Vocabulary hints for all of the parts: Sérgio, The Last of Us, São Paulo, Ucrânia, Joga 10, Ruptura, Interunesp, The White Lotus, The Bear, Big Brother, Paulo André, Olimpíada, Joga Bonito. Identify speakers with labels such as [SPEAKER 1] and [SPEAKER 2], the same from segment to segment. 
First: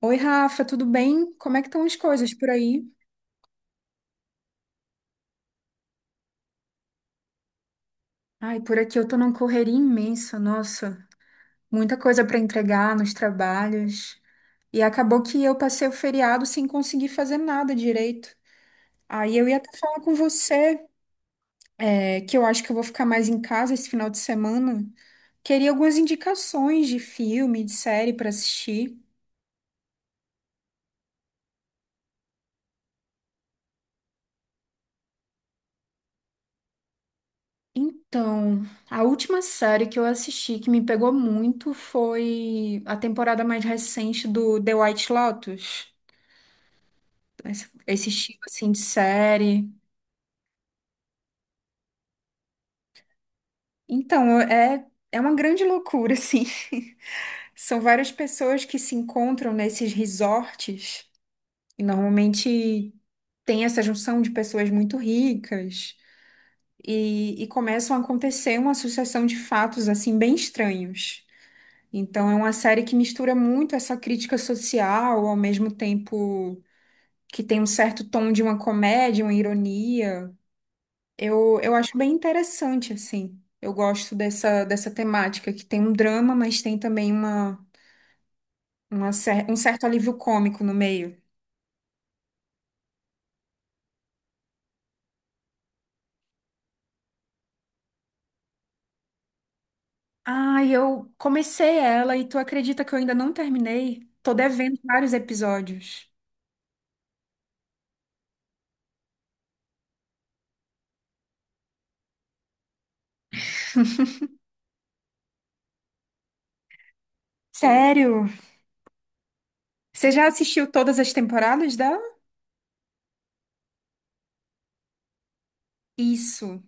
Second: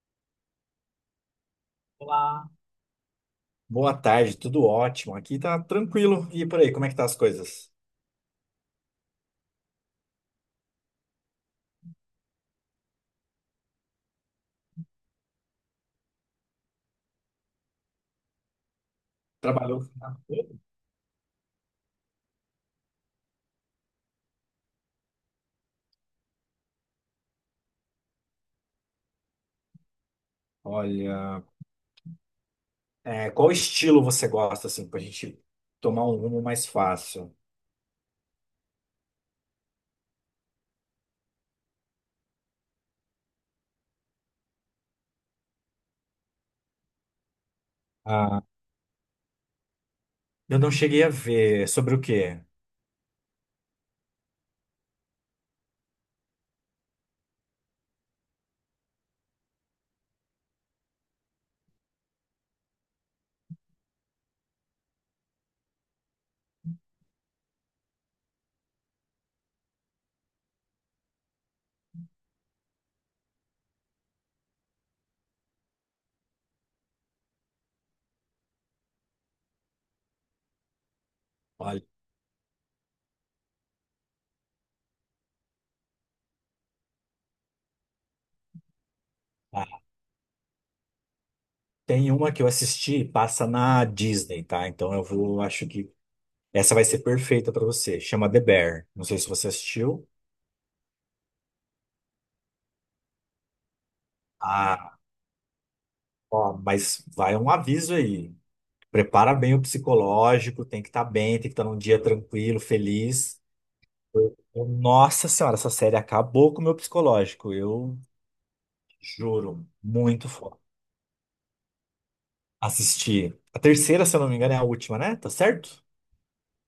[SPEAKER 1] Oi, Rafa, tudo bem? Como é que estão as coisas por
[SPEAKER 2] Olá,
[SPEAKER 1] aí?
[SPEAKER 2] boa tarde, tudo ótimo. Aqui tá tranquilo. E por aí, como é que tá as coisas?
[SPEAKER 1] Ai, por aqui eu tô numa correria imensa, nossa, muita coisa para entregar nos trabalhos. E acabou que eu passei o feriado sem conseguir fazer nada direito. Aí eu ia até
[SPEAKER 2] Trabalhou?
[SPEAKER 1] falar com você, que eu acho que eu vou ficar mais em casa esse final de semana. Queria algumas indicações de filme, de série para assistir.
[SPEAKER 2] Olha, é, qual estilo você gosta, assim, pra gente tomar um rumo mais fácil?
[SPEAKER 1] Então, a última série que eu assisti que me pegou muito foi a temporada mais recente do The White Lotus. Esse estilo
[SPEAKER 2] Ah,
[SPEAKER 1] assim de série.
[SPEAKER 2] eu não cheguei a ver. Sobre o quê?
[SPEAKER 1] Então, é uma grande loucura assim. São várias pessoas que se encontram nesses resorts e normalmente tem essa junção de pessoas muito ricas e começam a acontecer uma sucessão de fatos assim bem estranhos. Então é uma série que mistura muito essa crítica social, ao mesmo tempo que tem um certo tom de uma comédia, uma ironia. Eu
[SPEAKER 2] Olha,
[SPEAKER 1] acho bem interessante, assim. Eu gosto dessa temática, que tem um drama, mas tem também uma, um certo
[SPEAKER 2] ah,
[SPEAKER 1] alívio cômico no meio.
[SPEAKER 2] tem uma que eu assisti, passa na Disney, tá? Então eu vou, acho que essa vai ser perfeita pra você. Chama The Bear. Não sei se você assistiu.
[SPEAKER 1] Ah, eu comecei ela e tu acredita que eu ainda não terminei? Tô devendo
[SPEAKER 2] Ah,
[SPEAKER 1] vários episódios.
[SPEAKER 2] ó, mas vai um aviso aí. Prepara bem o psicológico, tem que estar bem, tem que estar num dia tranquilo, feliz. Nossa Senhora, essa série acabou com o meu psicológico, eu
[SPEAKER 1] Sério?
[SPEAKER 2] juro,
[SPEAKER 1] Você já
[SPEAKER 2] muito foda.
[SPEAKER 1] assistiu todas as temporadas dela?
[SPEAKER 2] Assisti a terceira, se eu não me engano, é a última, né? Tá certo?
[SPEAKER 1] Isso.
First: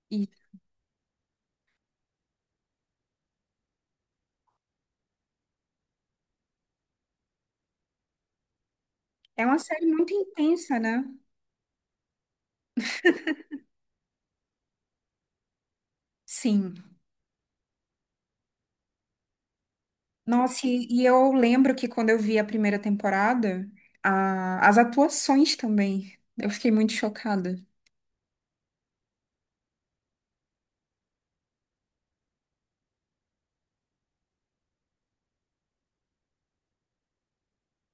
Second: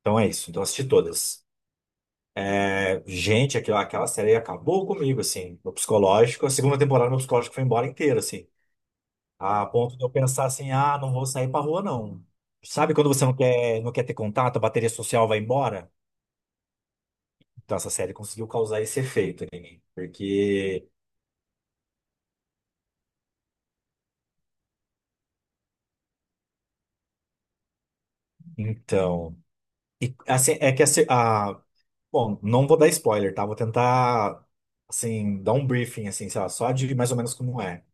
[SPEAKER 2] Então é
[SPEAKER 1] E
[SPEAKER 2] isso, então assisti todas. É, gente, aquela série acabou comigo, assim, meu psicológico. A segunda temporada, meu psicológico foi embora inteiro, assim,
[SPEAKER 1] é uma
[SPEAKER 2] a
[SPEAKER 1] série
[SPEAKER 2] ponto de eu
[SPEAKER 1] muito
[SPEAKER 2] pensar assim:
[SPEAKER 1] intensa,
[SPEAKER 2] ah,
[SPEAKER 1] né?
[SPEAKER 2] não vou sair pra rua, não. Sabe quando você não quer, não quer ter contato, a bateria social vai embora?
[SPEAKER 1] Sim.
[SPEAKER 2] Então, essa série conseguiu causar esse efeito em mim.
[SPEAKER 1] Nossa,
[SPEAKER 2] Porque,
[SPEAKER 1] eu lembro que quando eu vi a primeira temporada, as atuações também, eu fiquei muito chocada.
[SPEAKER 2] então. E, assim, é que a, se- a- Bom, não vou dar spoiler, tá? Vou tentar, assim, dar um briefing, assim, sei lá, só de mais ou menos como é.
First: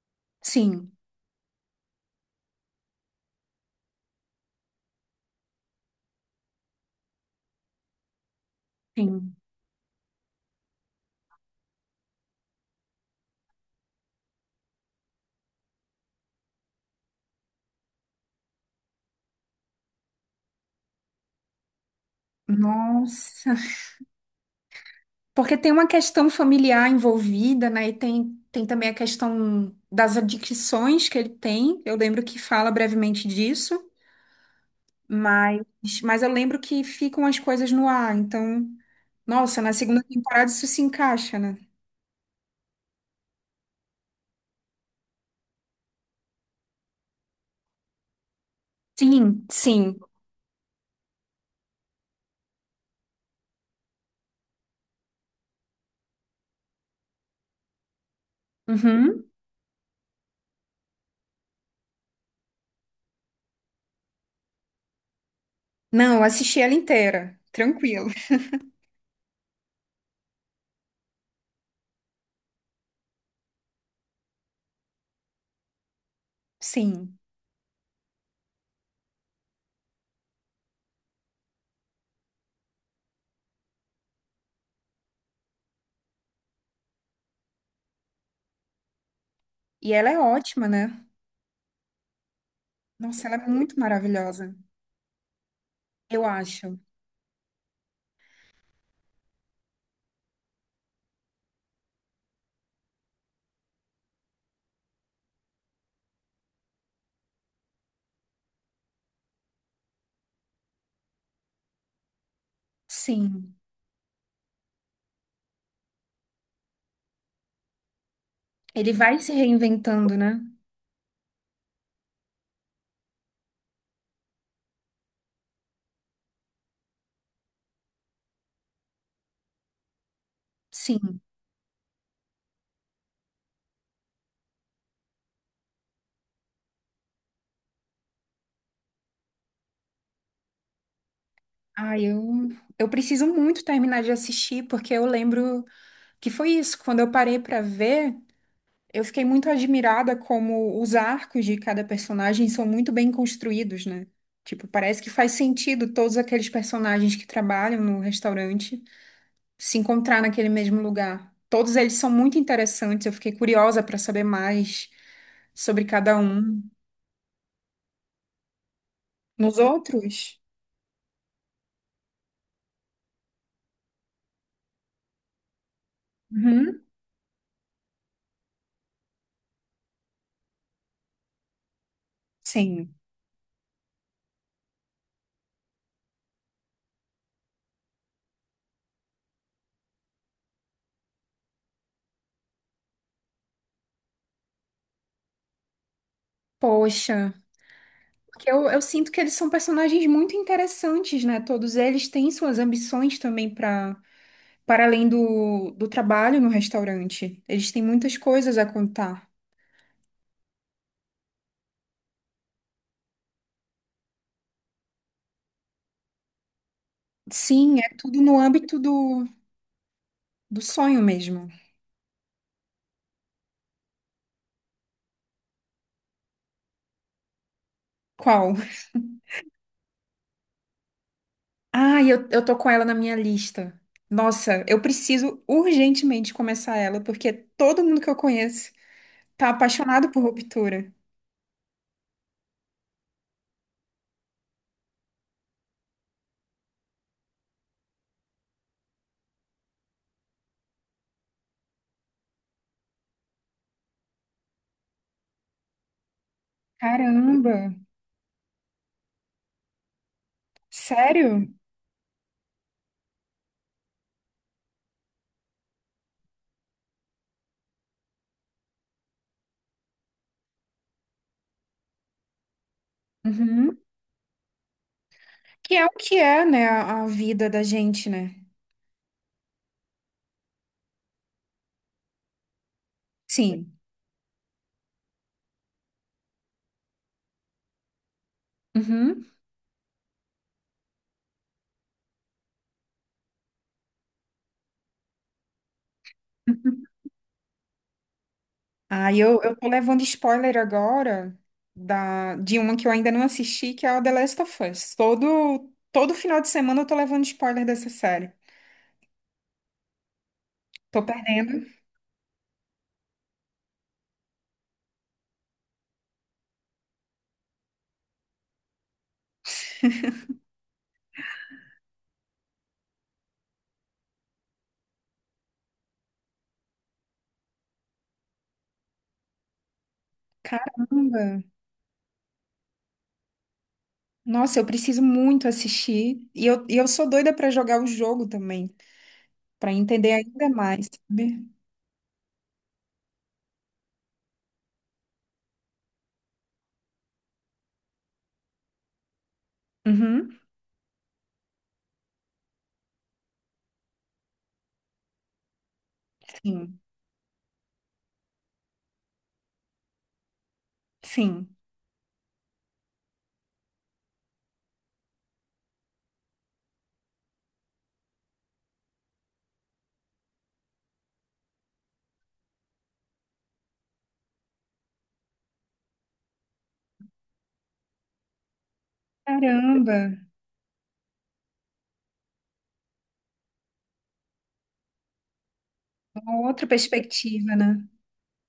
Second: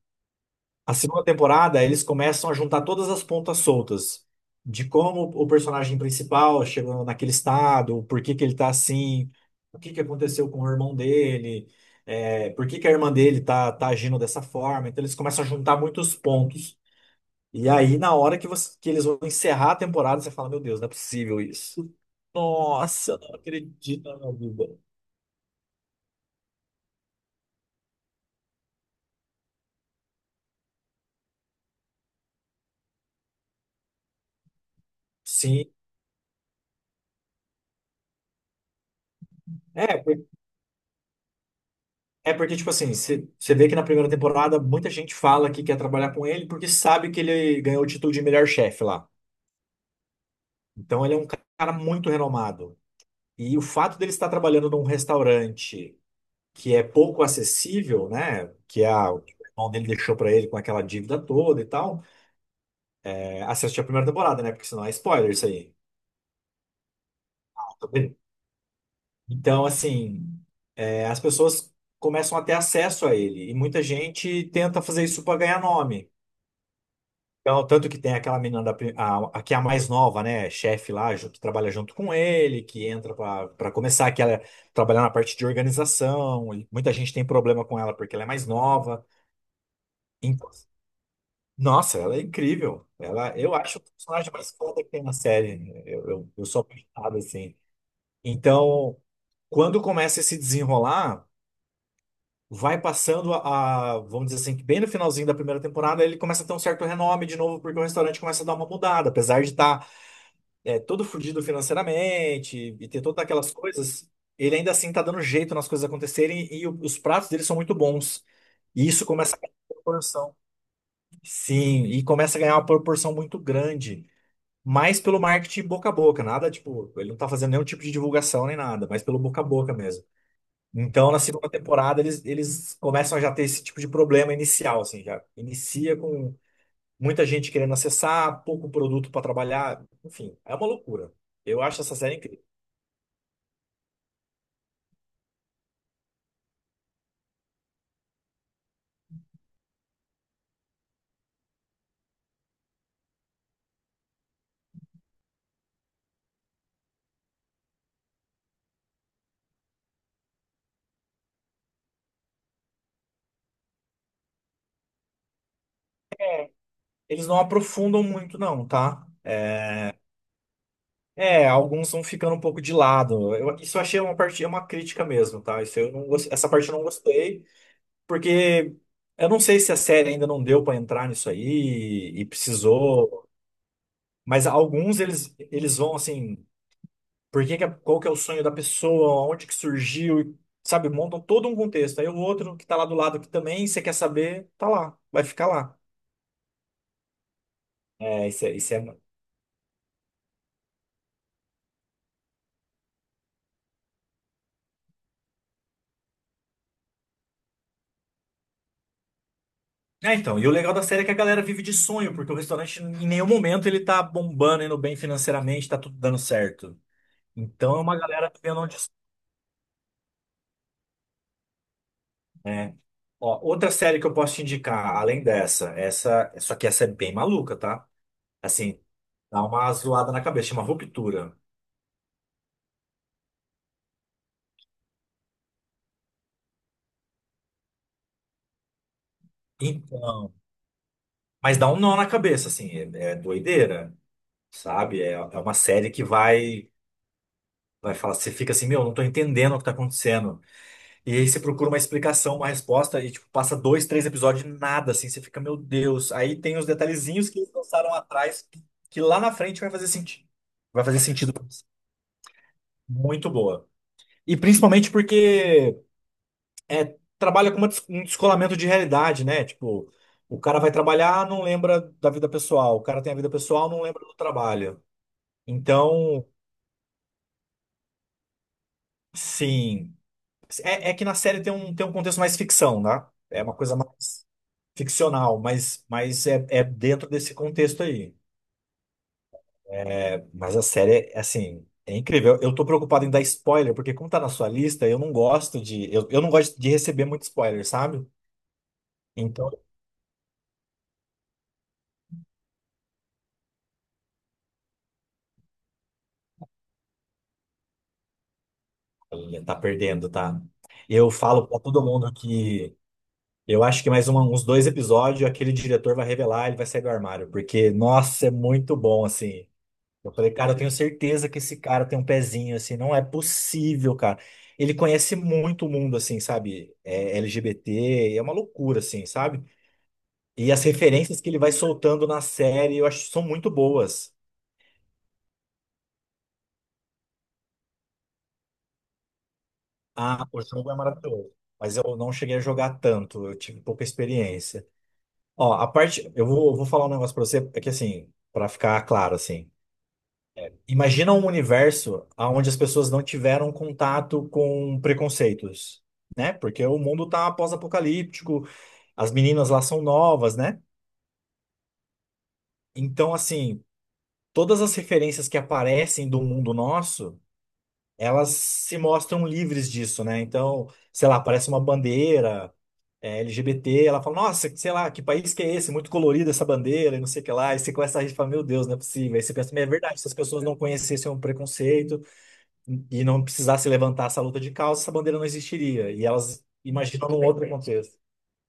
[SPEAKER 1] Sim,
[SPEAKER 2] A segunda temporada, eles começam a juntar todas as pontas soltas de como o personagem principal chegou naquele estado, por que que ele tá assim,
[SPEAKER 1] sim.
[SPEAKER 2] o que que aconteceu com o irmão dele, é, por que que a irmã dele tá, tá agindo dessa forma. Então, eles começam a juntar muitos pontos. E aí, na hora que, que eles vão encerrar a temporada, você fala: Meu Deus, não é possível isso. Nossa, eu não
[SPEAKER 1] Nossa.
[SPEAKER 2] acredito na minha vida.
[SPEAKER 1] Porque tem uma questão familiar envolvida, né? E tem, tem também a questão das adicções que ele tem. Eu lembro que fala brevemente disso, mas,
[SPEAKER 2] Sim.
[SPEAKER 1] mas eu lembro que ficam as coisas no ar. Então, nossa, na
[SPEAKER 2] É,
[SPEAKER 1] segunda
[SPEAKER 2] por-
[SPEAKER 1] temporada isso se encaixa, né?
[SPEAKER 2] é porque, tipo assim, você vê que na primeira temporada muita gente fala que quer trabalhar com ele porque sabe que ele ganhou o título de melhor chefe lá.
[SPEAKER 1] Sim, sim.
[SPEAKER 2] Então ele é um cara muito renomado. E o fato dele estar trabalhando num restaurante que é pouco acessível, né? O
[SPEAKER 1] Uhum.
[SPEAKER 2] irmão dele deixou pra ele com aquela dívida toda e tal. É, assiste a primeira temporada, né? Porque senão é spoiler isso aí.
[SPEAKER 1] Não, eu assisti ela inteira, tranquilo.
[SPEAKER 2] Então, assim, é, as pessoas começam a ter acesso a ele. E muita gente tenta fazer isso para ganhar nome.
[SPEAKER 1] Sim.
[SPEAKER 2] Então, tanto que tem aquela menina da, pri- a, que é a mais nova, né? Chefe lá, que trabalha junto com ele, que entra para começar, que ela trabalha na parte de organização. E muita gente tem problema com ela porque ela é mais nova.
[SPEAKER 1] E ela é
[SPEAKER 2] Então,
[SPEAKER 1] ótima, né?
[SPEAKER 2] nossa, ela é incrível.
[SPEAKER 1] Nossa, ela
[SPEAKER 2] Ela,
[SPEAKER 1] é
[SPEAKER 2] eu
[SPEAKER 1] muito
[SPEAKER 2] acho o personagem mais
[SPEAKER 1] maravilhosa.
[SPEAKER 2] foda que tem na série. Eu,
[SPEAKER 1] Eu
[SPEAKER 2] eu, eu sou
[SPEAKER 1] acho.
[SPEAKER 2] apaixonado, assim. Então, quando começa a se desenrolar. Vai passando vamos dizer assim, que bem no finalzinho da primeira temporada, ele começa a ter um certo renome de novo, porque o restaurante começa a dar uma mudada, apesar de estar todo fudido financeiramente e ter todas aquelas
[SPEAKER 1] Sim.
[SPEAKER 2] coisas, ele ainda assim tá dando jeito nas coisas acontecerem e os pratos dele são muito bons. E
[SPEAKER 1] Ele
[SPEAKER 2] isso
[SPEAKER 1] vai se
[SPEAKER 2] começa a ganhar uma
[SPEAKER 1] reinventando,
[SPEAKER 2] proporção.
[SPEAKER 1] né?
[SPEAKER 2] Sim, e começa a ganhar uma proporção muito grande. Mas pelo marketing boca a boca, nada tipo, ele não tá fazendo nenhum tipo de divulgação nem nada, mas pelo boca a boca mesmo. Então, na
[SPEAKER 1] Sim.
[SPEAKER 2] segunda temporada, eles começam a já ter esse tipo de problema inicial, assim, já inicia com muita gente querendo acessar, pouco produto para trabalhar, enfim, é uma loucura. Eu acho essa
[SPEAKER 1] Ah,
[SPEAKER 2] série
[SPEAKER 1] eu
[SPEAKER 2] incrível.
[SPEAKER 1] eu preciso muito terminar de assistir porque eu lembro que foi isso, quando eu parei pra ver, eu fiquei muito admirada como os arcos de cada personagem são muito bem construídos, né? Tipo, parece que faz sentido todos aqueles personagens que trabalham no restaurante. Se encontrar naquele mesmo lugar. Todos eles são muito interessantes, eu fiquei curiosa para saber mais sobre cada um.
[SPEAKER 2] Eles não aprofundam muito, não, tá?
[SPEAKER 1] Nos outros?
[SPEAKER 2] É, alguns vão ficando um pouco de lado. Isso eu achei uma parte, é uma crítica mesmo, tá? Isso eu não, gos- essa parte eu não
[SPEAKER 1] Uhum,
[SPEAKER 2] gostei, porque eu não sei se a série ainda não deu para entrar nisso aí e
[SPEAKER 1] sim.
[SPEAKER 2] precisou, mas alguns eles vão assim. Por que que é- qual que é o sonho da pessoa, onde que surgiu, e, sabe? Montam todo um contexto. Aí o outro que tá lá do lado que também você quer saber, tá lá, vai ficar lá.
[SPEAKER 1] Poxa,
[SPEAKER 2] É, isso é,
[SPEAKER 1] porque eu,
[SPEAKER 2] isso
[SPEAKER 1] eu
[SPEAKER 2] é...
[SPEAKER 1] sinto que eles são personagens muito interessantes, né? Todos eles têm suas ambições também para para além do trabalho no restaurante. Eles têm muitas coisas a contar.
[SPEAKER 2] É, então, e o legal da série é que a galera vive de sonho, porque o restaurante em nenhum momento ele tá bombando, indo bem financeiramente, tá tudo dando certo. Então
[SPEAKER 1] Sim,
[SPEAKER 2] é
[SPEAKER 1] é
[SPEAKER 2] uma
[SPEAKER 1] tudo
[SPEAKER 2] galera
[SPEAKER 1] no
[SPEAKER 2] vivendo onde.
[SPEAKER 1] âmbito do, do sonho mesmo.
[SPEAKER 2] É. Ó, outra série que eu posso te indicar, além dessa, essa, só que essa é bem maluca, tá?
[SPEAKER 1] Qual?
[SPEAKER 2] Assim, dá uma zoada na cabeça, chama Ruptura.
[SPEAKER 1] Ah, eu tô com ela na minha lista. Nossa, eu preciso urgentemente começar ela, porque todo mundo que eu conheço tá apaixonado por
[SPEAKER 2] Então.
[SPEAKER 1] Ruptura.
[SPEAKER 2] Mas dá um nó na cabeça, assim, é, é doideira, sabe? É, é uma série que vai, vai falar, você fica assim, meu, não tô entendendo o que tá acontecendo. E aí você procura uma explicação, uma resposta, e tipo, passa dois, três episódios e nada, assim, você fica, meu Deus. Aí tem os detalhezinhos que eles
[SPEAKER 1] Caramba,
[SPEAKER 2] lançaram atrás, que lá na frente vai fazer sentido. Vai fazer sentido.
[SPEAKER 1] sério?
[SPEAKER 2] Muito boa. E principalmente porque é, trabalha com um descolamento de realidade, né? Tipo, o cara vai trabalhar, não lembra da vida pessoal. O cara tem a vida pessoal,
[SPEAKER 1] Uhum.
[SPEAKER 2] não lembra do trabalho.
[SPEAKER 1] Que é o que
[SPEAKER 2] Então,
[SPEAKER 1] é, né, a vida da gente, né?
[SPEAKER 2] sim. É, é que na série tem um contexto mais ficção, né? É uma
[SPEAKER 1] Sim.
[SPEAKER 2] coisa mais ficcional, mas é, é dentro desse contexto aí.
[SPEAKER 1] Uhum.
[SPEAKER 2] É, mas a série, é, assim, é incrível. Eu tô preocupado em dar spoiler, porque como tá na sua lista, eu não gosto de. Eu não gosto de receber muito spoiler, sabe?
[SPEAKER 1] Ah, e eu,
[SPEAKER 2] Então,
[SPEAKER 1] eu tô levando spoiler agora da, de uma que eu ainda não assisti, que é a The Last of Us. Todo, todo final de semana eu tô levando spoiler dessa série.
[SPEAKER 2] olha, tá perdendo, tá?
[SPEAKER 1] Tô
[SPEAKER 2] Eu falo pra
[SPEAKER 1] perdendo.
[SPEAKER 2] todo mundo que eu acho que mais um uns dois episódios aquele diretor vai revelar, ele vai sair do armário, porque, nossa, é muito bom, assim. Eu falei, cara, eu tenho certeza que esse cara tem um pezinho, assim, não é possível, cara. Ele conhece muito o mundo, assim, sabe? É LGBT, é uma loucura, assim, sabe? E as referências que ele
[SPEAKER 1] Caramba.
[SPEAKER 2] vai soltando na série, eu acho que são muito boas.
[SPEAKER 1] Nossa, eu preciso muito assistir. E eu sou doida pra jogar o jogo também, pra entender
[SPEAKER 2] Ah, o
[SPEAKER 1] ainda
[SPEAKER 2] jogo é
[SPEAKER 1] mais,
[SPEAKER 2] maravilhoso,
[SPEAKER 1] sabe?
[SPEAKER 2] mas eu não cheguei a jogar tanto, eu tive pouca experiência. Ó, a parte, eu vou, vou falar um negócio pra você, é que assim, pra ficar claro, assim,
[SPEAKER 1] Uhum.
[SPEAKER 2] imagina um universo onde as pessoas não tiveram contato com preconceitos, né? Porque o
[SPEAKER 1] Sim,
[SPEAKER 2] mundo tá pós-apocalíptico, as meninas lá são novas, né?
[SPEAKER 1] sim.
[SPEAKER 2] Então, assim, todas as referências que aparecem do mundo nosso, elas se mostram livres disso, né? Então, sei lá, aparece uma bandeira é, LGBT, ela fala, nossa, sei lá, que país que é esse? Muito colorida essa bandeira, e não sei o que lá. E você começa a rir e fala, meu Deus, não é possível. Aí você pensa, "Mas é
[SPEAKER 1] Caramba,
[SPEAKER 2] verdade, se as pessoas não conhecessem o preconceito, e não precisasse levantar essa luta de causa, essa bandeira não existiria. E elas
[SPEAKER 1] uma outra
[SPEAKER 2] imaginam num outro
[SPEAKER 1] perspectiva, né?
[SPEAKER 2] contexto.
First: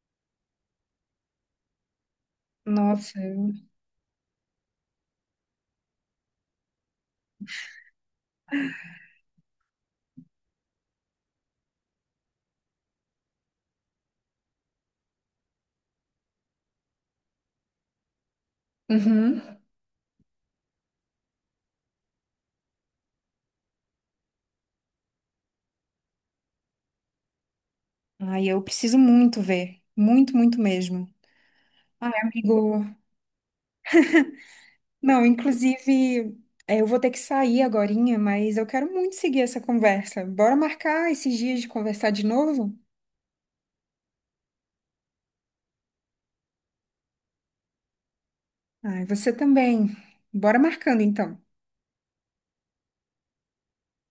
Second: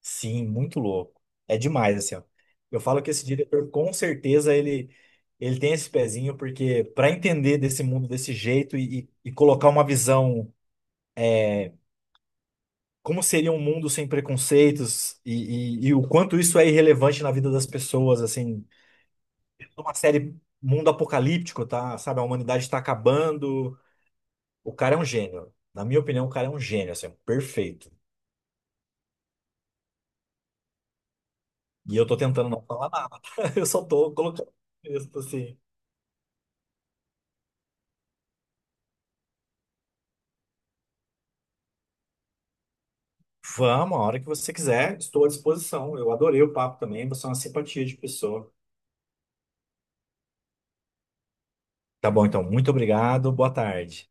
[SPEAKER 2] Sim, muito louco. É demais, assim, ó. Eu falo que
[SPEAKER 1] Nossa.
[SPEAKER 2] esse
[SPEAKER 1] Eu-
[SPEAKER 2] diretor, com certeza, ele tem esse pezinho, porque para entender desse mundo desse jeito e colocar uma visão, como seria um mundo sem preconceitos e o quanto isso é irrelevante na vida das pessoas, assim,
[SPEAKER 1] Uhum.
[SPEAKER 2] uma série mundo apocalíptico, tá? Sabe, a humanidade está acabando. O cara é um gênio. Na minha opinião, o cara é um gênio, assim, perfeito.
[SPEAKER 1] Ai, eu preciso muito ver. Muito, muito mesmo.
[SPEAKER 2] E eu
[SPEAKER 1] Ai,
[SPEAKER 2] tô tentando não
[SPEAKER 1] amigo.
[SPEAKER 2] falar nada. Eu só tô colocando texto
[SPEAKER 1] Não,
[SPEAKER 2] assim.
[SPEAKER 1] inclusive, eu vou ter que sair agorinha, mas eu quero muito seguir essa conversa. Bora marcar esses dias de conversar de novo?
[SPEAKER 2] Vamos, a hora que você quiser, estou à disposição. Eu adorei o papo também, você é uma simpatia de pessoa.
[SPEAKER 1] Ai, você também. Bora marcando então.
[SPEAKER 2] Tá bom, então, muito obrigado, boa tarde.